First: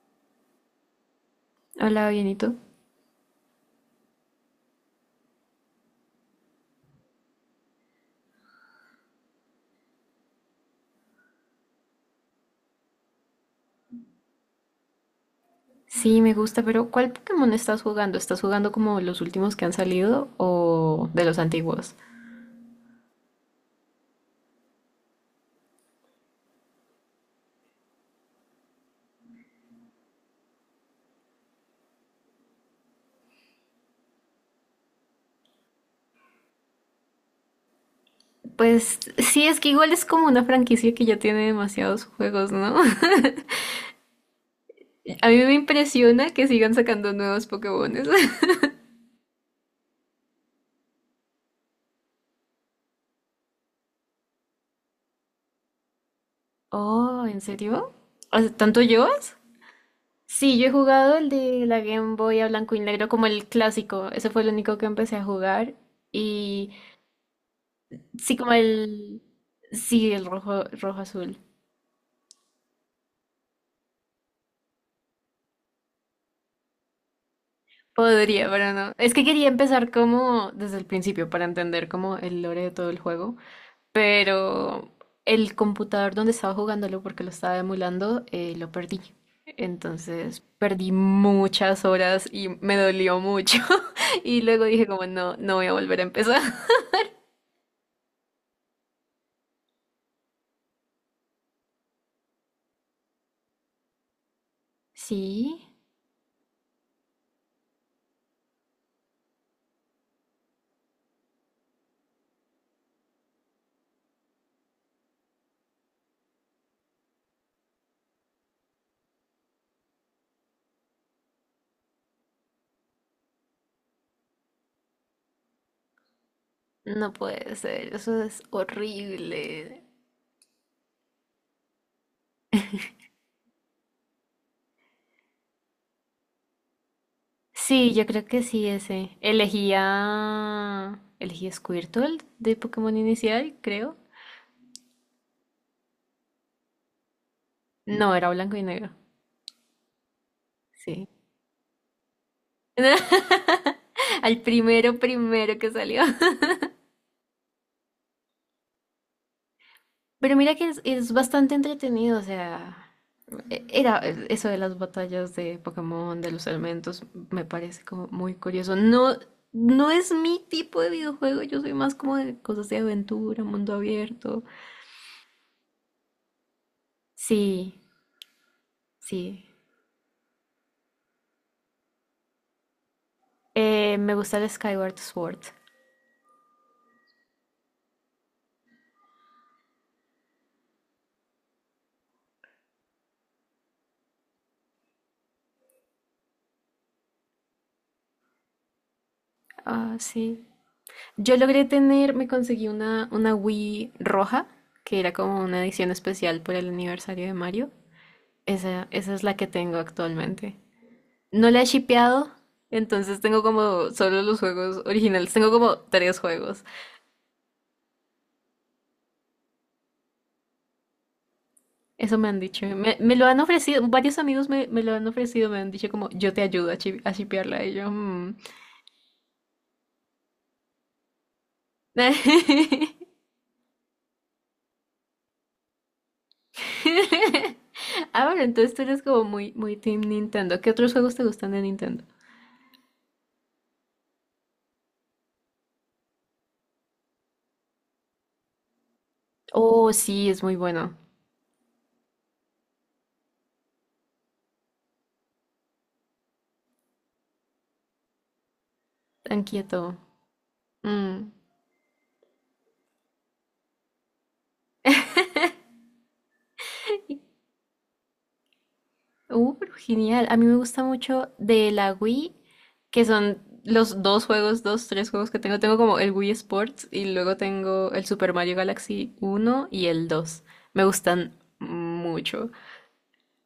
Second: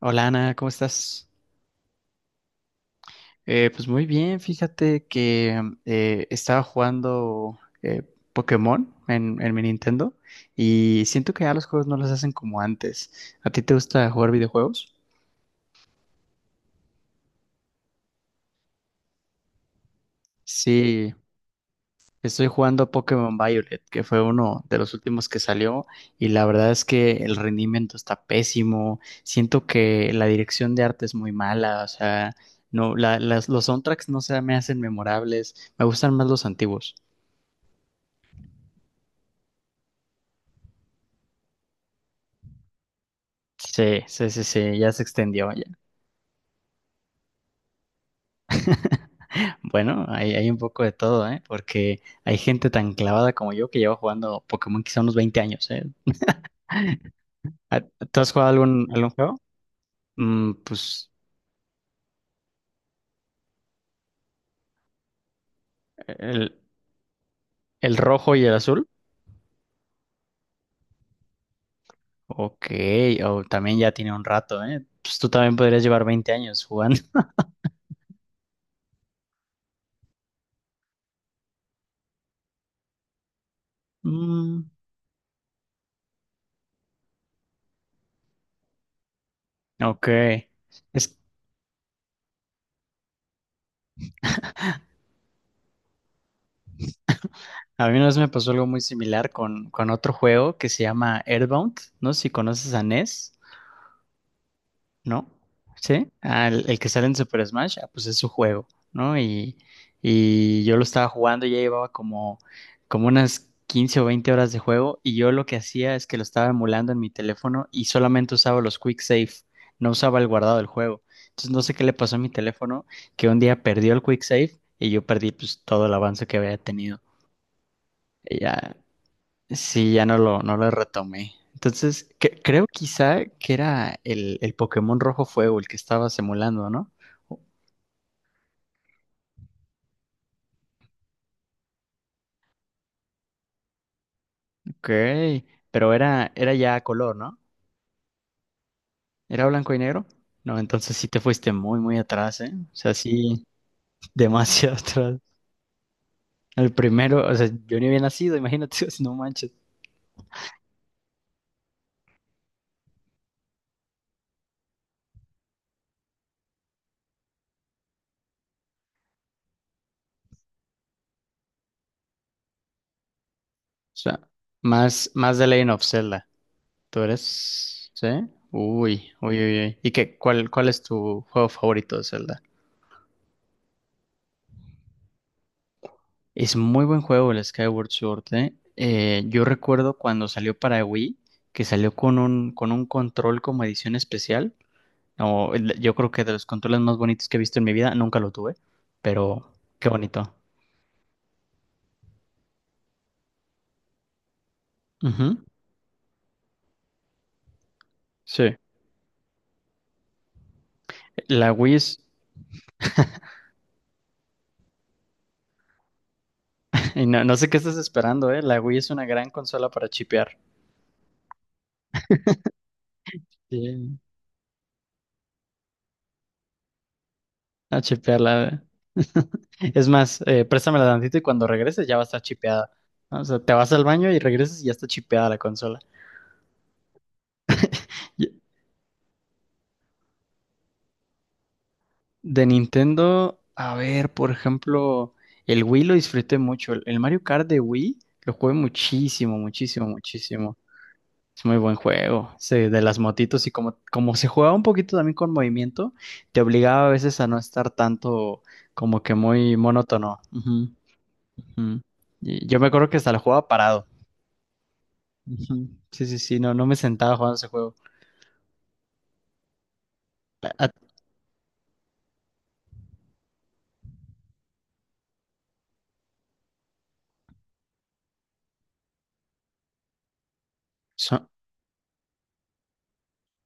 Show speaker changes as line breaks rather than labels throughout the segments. Hola Ana, ¿cómo estás?
Hola, bienito.
Pues muy bien, fíjate que estaba jugando Pokémon en mi Nintendo y siento que ya los juegos no los hacen como antes. ¿A ti te gusta jugar videojuegos?
Sí, me gusta, pero ¿cuál Pokémon estás jugando? ¿Estás jugando como los últimos que han salido o
Sí,
de los antiguos?
estoy jugando Pokémon Violet, que fue uno de los últimos que salió y la verdad es que el rendimiento está pésimo, siento que la dirección de arte es muy mala, o sea, no, los soundtracks no se me hacen memorables, me gustan más los antiguos.
Pues sí, es que igual es como una franquicia que ya tiene demasiados juegos, ¿no?
Sí, sí, sí, sí, ya se
A mí
extendió
me
ya.
impresiona que sigan sacando nuevos Pokémones.
Bueno, hay un poco de todo, ¿eh? Porque hay gente tan clavada como yo que lleva jugando Pokémon quizá unos 20 años, ¿eh?
Oh, ¿en
Ah,
serio?
¿tú has
O
jugado
sea, ¿tanto
algún
llevas?
juego?
Sí, yo he
Pues
jugado el de la Game Boy a blanco y negro como el clásico. Ese fue el único que empecé a jugar.
el,
Y
el rojo
sí,
y el
como
azul.
el... Sí, el rojo azul.
Ok, o también ya tiene un rato, ¿eh? Pues tú también podrías llevar 20 años jugando.
Podría, pero no. Es que quería empezar como desde el principio para entender como el lore de todo el juego,
Mm,
pero el computador donde estaba jugándolo porque lo estaba emulando, lo perdí.
ok.
Entonces perdí
Es,
muchas horas y me dolió mucho. Y luego dije como no, no voy a volver a empezar.
a mí una vez me pasó algo muy similar con otro juego que se llama Earthbound. No sé si conoces a NES. ¿No?
Sí,
¿Sí? Ah, el que sale en Super Smash, ah, pues es su juego, ¿no? Y yo lo estaba jugando, ya llevaba como unas 15 o 20 horas de juego y yo lo que hacía es que lo estaba emulando en mi teléfono y solamente usaba los quick save, no usaba el guardado del juego. Entonces no sé qué le pasó a mi teléfono, que un día perdió el quick save y yo perdí pues todo el avance que había tenido.
no puede ser, eso
Y
es
ya
horrible.
Sí, ya no lo, no lo retomé. Entonces, creo quizá que era el Pokémon Rojo Fuego el que estaba simulando, ¿no?
Sí, yo creo que sí, ese. Elegía... Elegí a Squirtle de Pokémon inicial, creo.
Ok, pero era ya a color, ¿no?
No, era blanco y negro.
¿Era blanco y negro? No, entonces sí
Sí.
te fuiste muy, muy atrás, ¿eh? O sea, sí,
Al
demasiado
primero,
atrás.
primero que salió.
El primero, o sea, yo ni había nacido, imagínate, no manches. O
Pero mira que es bastante entretenido, o sea, era eso de las batallas de Pokémon, de los elementos, me parece como muy curioso. No, no es mi tipo de videojuego, yo soy más como de cosas de aventura, mundo
sea,
abierto.
más, más de Legend of Zelda. ¿Tú
Sí,
eres? ¿Sí? Uy, uy,
sí.
uy, uy. ¿Y qué, cuál es tu juego favorito de Zelda?
Me gusta el Skyward Sword.
Es muy buen juego el Skyward Sword, ¿eh? Yo recuerdo cuando salió para Wii, que salió con un control como edición especial. No, yo creo que de los controles más bonitos que he visto en mi vida, nunca lo tuve, pero qué
Ah,
bonito.
sí. Yo logré tener, me conseguí una Wii roja, que era
Ujú,
como una edición especial por el aniversario de Mario.
sí.
Esa es la que tengo actualmente. No
La
la he
Wii es.
shipeado, entonces tengo como solo los juegos originales. Tengo como tres juegos.
Y no, no sé qué estás esperando, ¿eh? La Wii es una gran consola para chipear.
Eso me han dicho. Me lo han ofrecido,
Sí.
varios amigos me lo han ofrecido, me han dicho como yo te ayudo a, shipearla. Y
A
yo, "Mm".
chipearla. Es más, préstamela tantito y cuando regreses ya va a estar chipeada. O sea, te vas al baño y regresas y ya está chipeada la consola.
Ah, bueno, entonces tú eres como muy, muy Team Nintendo. ¿Qué otros juegos te gustan de Nintendo?
De Nintendo, a ver, por ejemplo, el Wii lo disfruté mucho. El Mario Kart de Wii lo jugué muchísimo, muchísimo,
Oh, sí, es muy
muchísimo.
bueno.
Es muy buen juego, ese de las motitos y como se jugaba un poquito también con movimiento, te obligaba a veces a no estar tanto como que
Tan
muy
quieto.
monótono. Ujú,
Mm.
ujú. Y yo me acuerdo que hasta lo jugaba parado. Ujú. Sí, sí, sí, no, no me sentaba jugando ese juego.
Pero genial. A mí
A-
me
a-
gusta mucho de la Wii, que son los dos juegos, dos, tres juegos que tengo. Tengo como el Wii Sports y luego tengo el Super Mario Galaxy uno y el dos. Me
so-
gustan mucho.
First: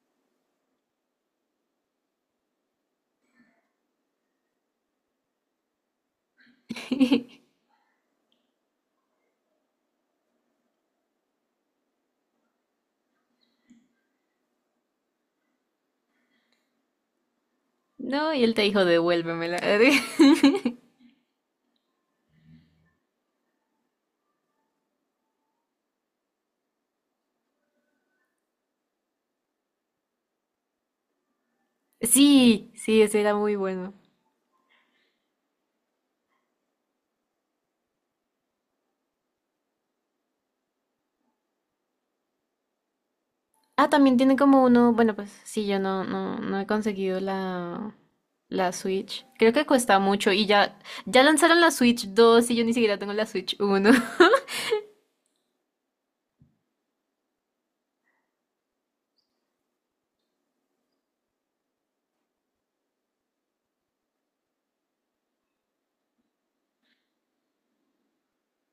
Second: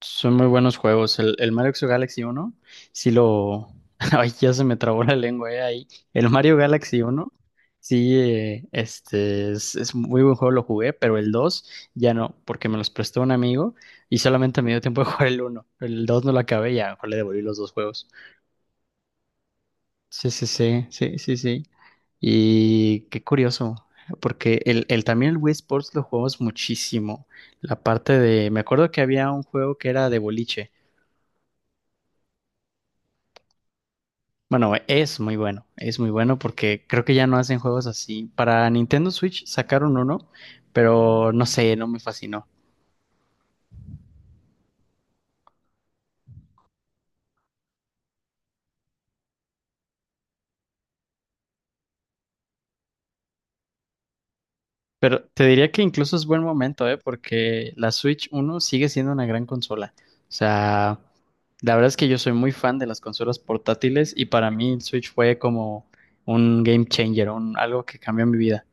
Son muy buenos juegos. El Mario Galaxy uno sí lo. Ay, ya se me trabó la lengua ahí. El Mario Galaxy uno sí, es muy buen juego, lo jugué, pero el 2 ya no, porque me los prestó un amigo y solamente me dio tiempo de jugar el uno. El 2 no lo acabé, ya mejor le devolví los dos juegos.
No, y él te dijo, devuélvemela.
Sí, sí, sí, sí, sí, sí. Y qué curioso, porque también el Wii Sports lo jugamos muchísimo. La parte de, me acuerdo que había un juego que era de boliche.
Sí, sí, ese era muy bueno.
Bueno, es muy bueno, es muy bueno porque creo que ya no hacen juegos así. Para Nintendo Switch sacaron uno, pero no sé, no me fascinó.
Ah, también tiene como uno, bueno, pues sí, yo no, no, no he conseguido la Switch. Creo que cuesta mucho y ya, ya lanzaron la Switch dos, y yo ni siquiera tengo la Switch uno.
Pero te diría que incluso es buen momento, ¿eh? Porque la Switch uno sigue siendo una gran consola. O sea, la verdad es que yo soy muy fan de las consolas portátiles y para mí el Switch fue como un game changer, algo que cambió mi vida.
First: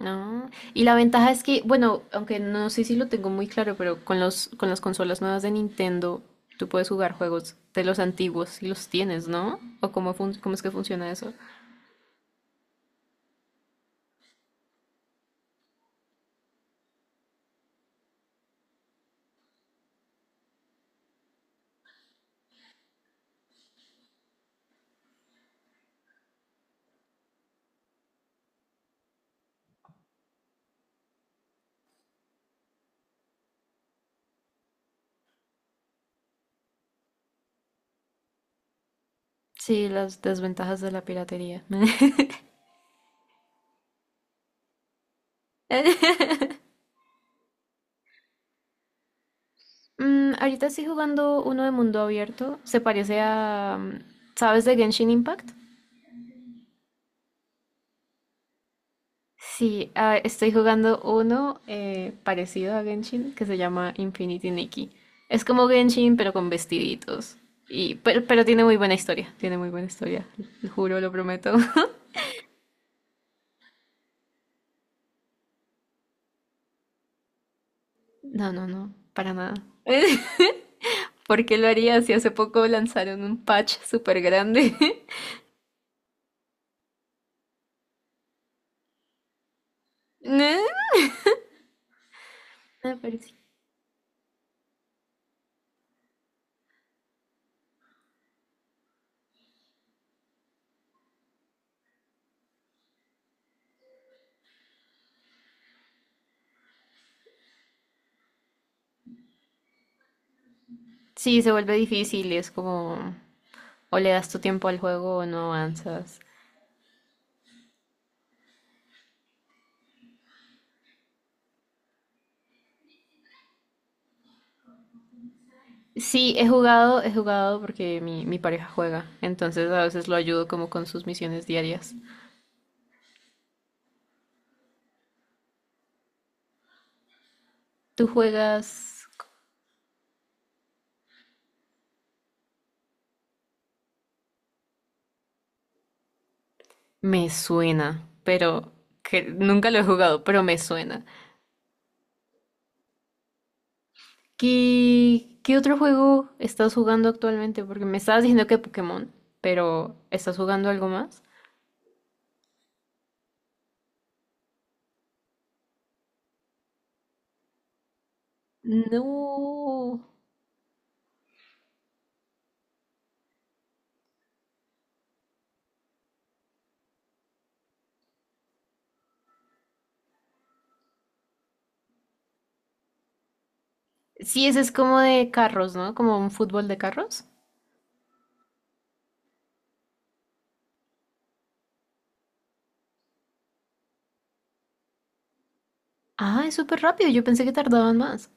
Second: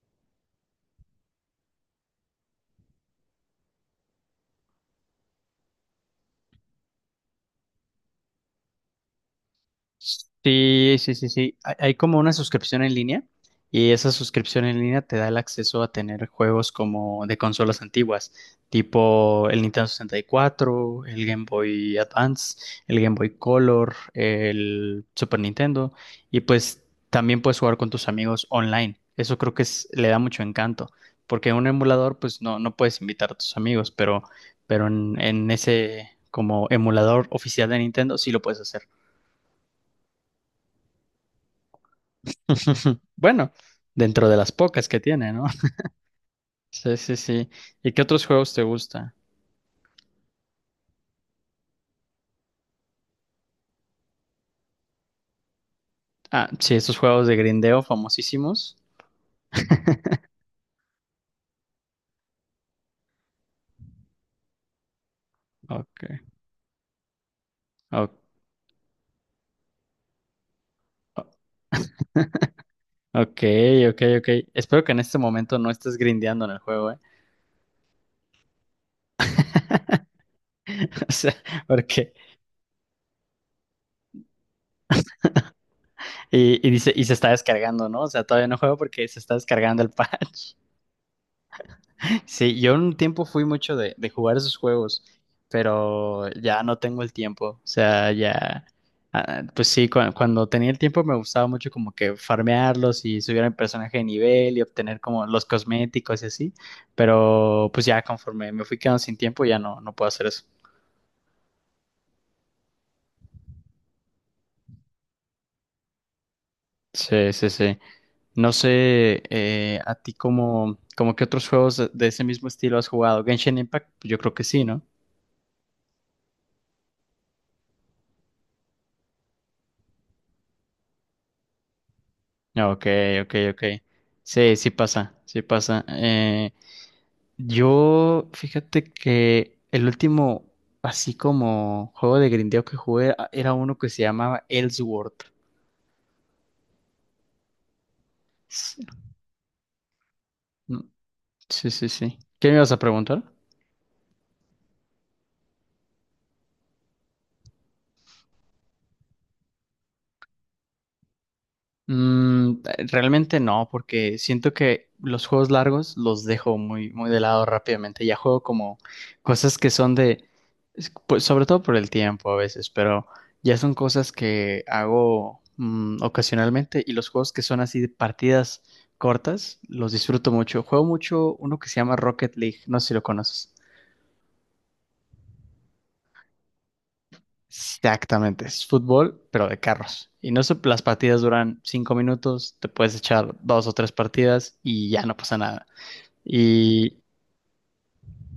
No, y la ventaja es que, bueno, aunque no sé si lo tengo muy claro, pero con con las consolas nuevas de Nintendo, tú puedes jugar juegos de los antiguos y los tienes, ¿no? ¿O cómo, cómo es que
Sí,
funciona
sí, sí,
eso?
sí. Hay como una suscripción en línea y esa suscripción en línea te da el acceso a tener juegos como de consolas antiguas, tipo el Nintendo 64, el Game Boy Advance, el Game Boy Color, el Super Nintendo y pues también puedes jugar con tus amigos online. Eso creo que le da mucho encanto, porque en un emulador pues no, no puedes invitar a tus amigos, pero, en, ese como emulador oficial de Nintendo sí lo puedes hacer.
Sí, las desventajas de la piratería.
Bueno, dentro de las pocas que tiene, ¿no? Sí, sí, sí. ¿Y qué otros juegos te gusta?
Mm, ahorita estoy jugando uno de mundo abierto. Se parece a... mm, ¿sabes de Genshin Impact?
Ah, sí, esos juegos de grindeo famosísimos.
Sí, ah, estoy jugando uno parecido a Genshin que se llama Infinity Nikki. Es como
Ok,
Genshin, pero con vestiditos. Y,
o-
pero tiene muy buena historia. Tiene muy buena historia. Lo juro, lo
o-
prometo.
ok, ok, ok. Espero que en este momento no estés grindeando en el juego, ¿eh?
No, no, no. Para nada.
O sea,
¿Por qué lo haría
porque.
si hace poco lanzaron un patch súper grande?
Y dice, y se está descargando, ¿no? O sea, todavía no juego porque se está descargando el patch.
No,
Sí, yo un
me
tiempo
parece.
fui mucho de jugar esos juegos, pero ya no tengo el tiempo. O sea, ya, ah, pues sí, cuando tenía el tiempo me gustaba mucho como que farmearlos y subir el personaje de nivel y obtener como los cosméticos y así, pero pues ya conforme me fui quedando sin tiempo ya no, no puedo hacer eso.
Sí, se vuelve difícil. Es como... o le das tu tiempo al juego o no avanzas.
Sí, sí, sí. No sé, a ti como, qué otros juegos de ese mismo estilo has jugado. Genshin Impact, pues yo creo que sí, ¿no?
Sí, he jugado porque mi pareja juega, entonces a veces lo ayudo como con sus misiones diarias.
Ok, ok, ok. Sí, sí pasa, sí pasa.
¿Tú
Yo, fíjate
juegas?
que el último, así como juego de grindeo que jugué, era uno que se llamaba Ellsworth.
Me suena, pero
S-
que nunca lo he jugado, pero me
no,
suena.
sí, sí, sí. ¿Qué me ibas a preguntar?
¿Qué, qué otro juego estás jugando actualmente? Porque me estabas diciendo que Pokémon, pero ¿estás jugando algo más?
Mm, realmente no, porque siento que los juegos largos los dejo muy, muy de lado rápidamente. Ya juego como cosas que son
No.
de, pues, sobre todo por el tiempo a veces, pero ya son cosas que hago ocasionalmente y los juegos que son así de partidas cortas los disfruto mucho. Juego mucho uno que se llama Rocket League, no sé si lo conoces.
Sí, ese es como de carros, ¿no? Como un fútbol de carros.
Exactamente, es fútbol, pero de carros. Y no se- las partidas duran 5 minutos, te puedes echar dos o tres partidas y ya no pasa nada.
Ah, es súper
Y
rápido, yo pensé que tardaban más.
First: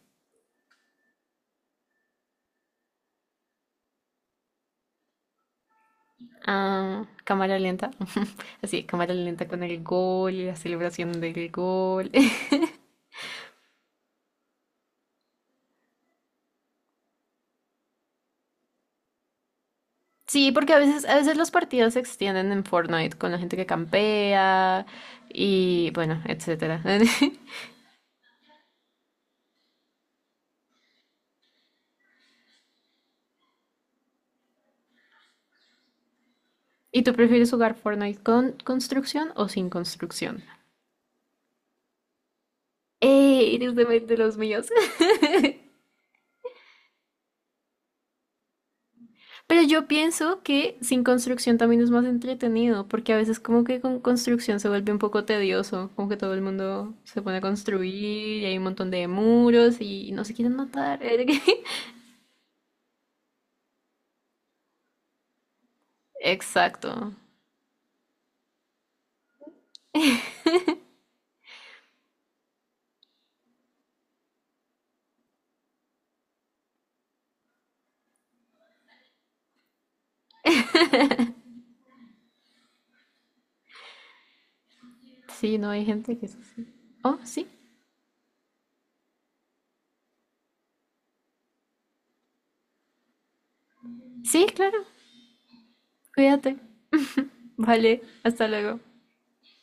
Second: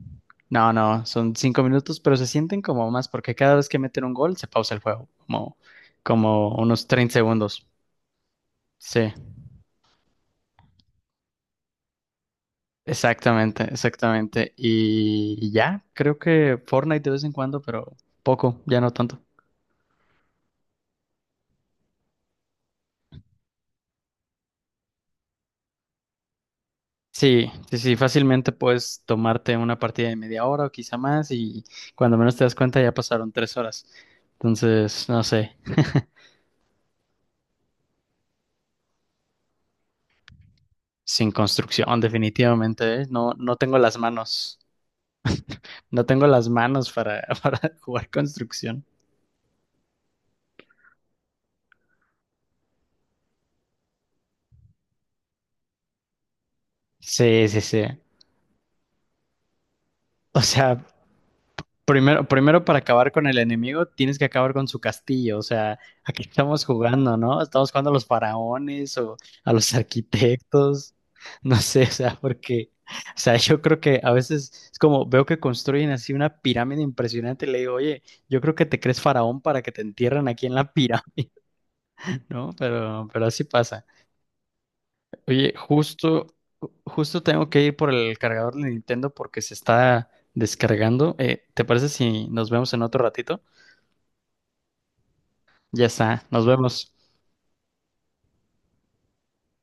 no, no, son 5 minutos, pero se sienten como más, porque cada vez que meten un gol se pausa el juego, como, unos
Ah,
treinta
cámara
segundos.
lenta. Así,
Sí,
cámara lenta con el gol y la celebración del gol.
exactamente, exactamente. Y ya, creo que Fortnite de vez en cuando, pero poco, ya no tanto.
Sí, porque a veces los partidos se extienden en Fortnite con la gente que campea y bueno, etcétera.
Sí, sí, sí, fácilmente puedes tomarte una partida de media hora o quizá más y cuando menos te das cuenta ya pasaron 3 horas. Entonces, no sé,
¿Y tú prefieres jugar Fortnite con construcción o sin construcción?
sin construcción definitivamente, ¿eh? No,
¡Eh!
no
Eres
tengo las
de los
manos,
míos.
no tengo las manos para, para jugar construcción.
Pero yo pienso que sin construcción también es más entretenido, porque a veces como que con construcción se vuelve un poco tedioso, como que todo el mundo se pone a
Sí, sí, sí.
construir y hay un montón de muros y no se
O
quieren
sea,
matar.
primero, primero para acabar con el enemigo, tienes que acabar con su castillo. O sea, aquí estamos
Exacto.
jugando, ¿no? Estamos jugando a los faraones o a los arquitectos. No sé, o sea, porque, o sea, yo creo que a veces es como veo que construyen así una pirámide impresionante y le digo, oye, yo creo que te crees faraón para que te entierren aquí en la pirámide, ¿no? Pero, así pasa. Oye,
Sí, no hay gente que
justo,
es así. Oh,
justo
sí.
tengo que ir por el cargador de Nintendo porque se está descargando. ¿Te parece si nos vemos en otro ratito?
Sí, claro.
Ya está, nos
Cuídate.
vemos.
Vale, hasta luego.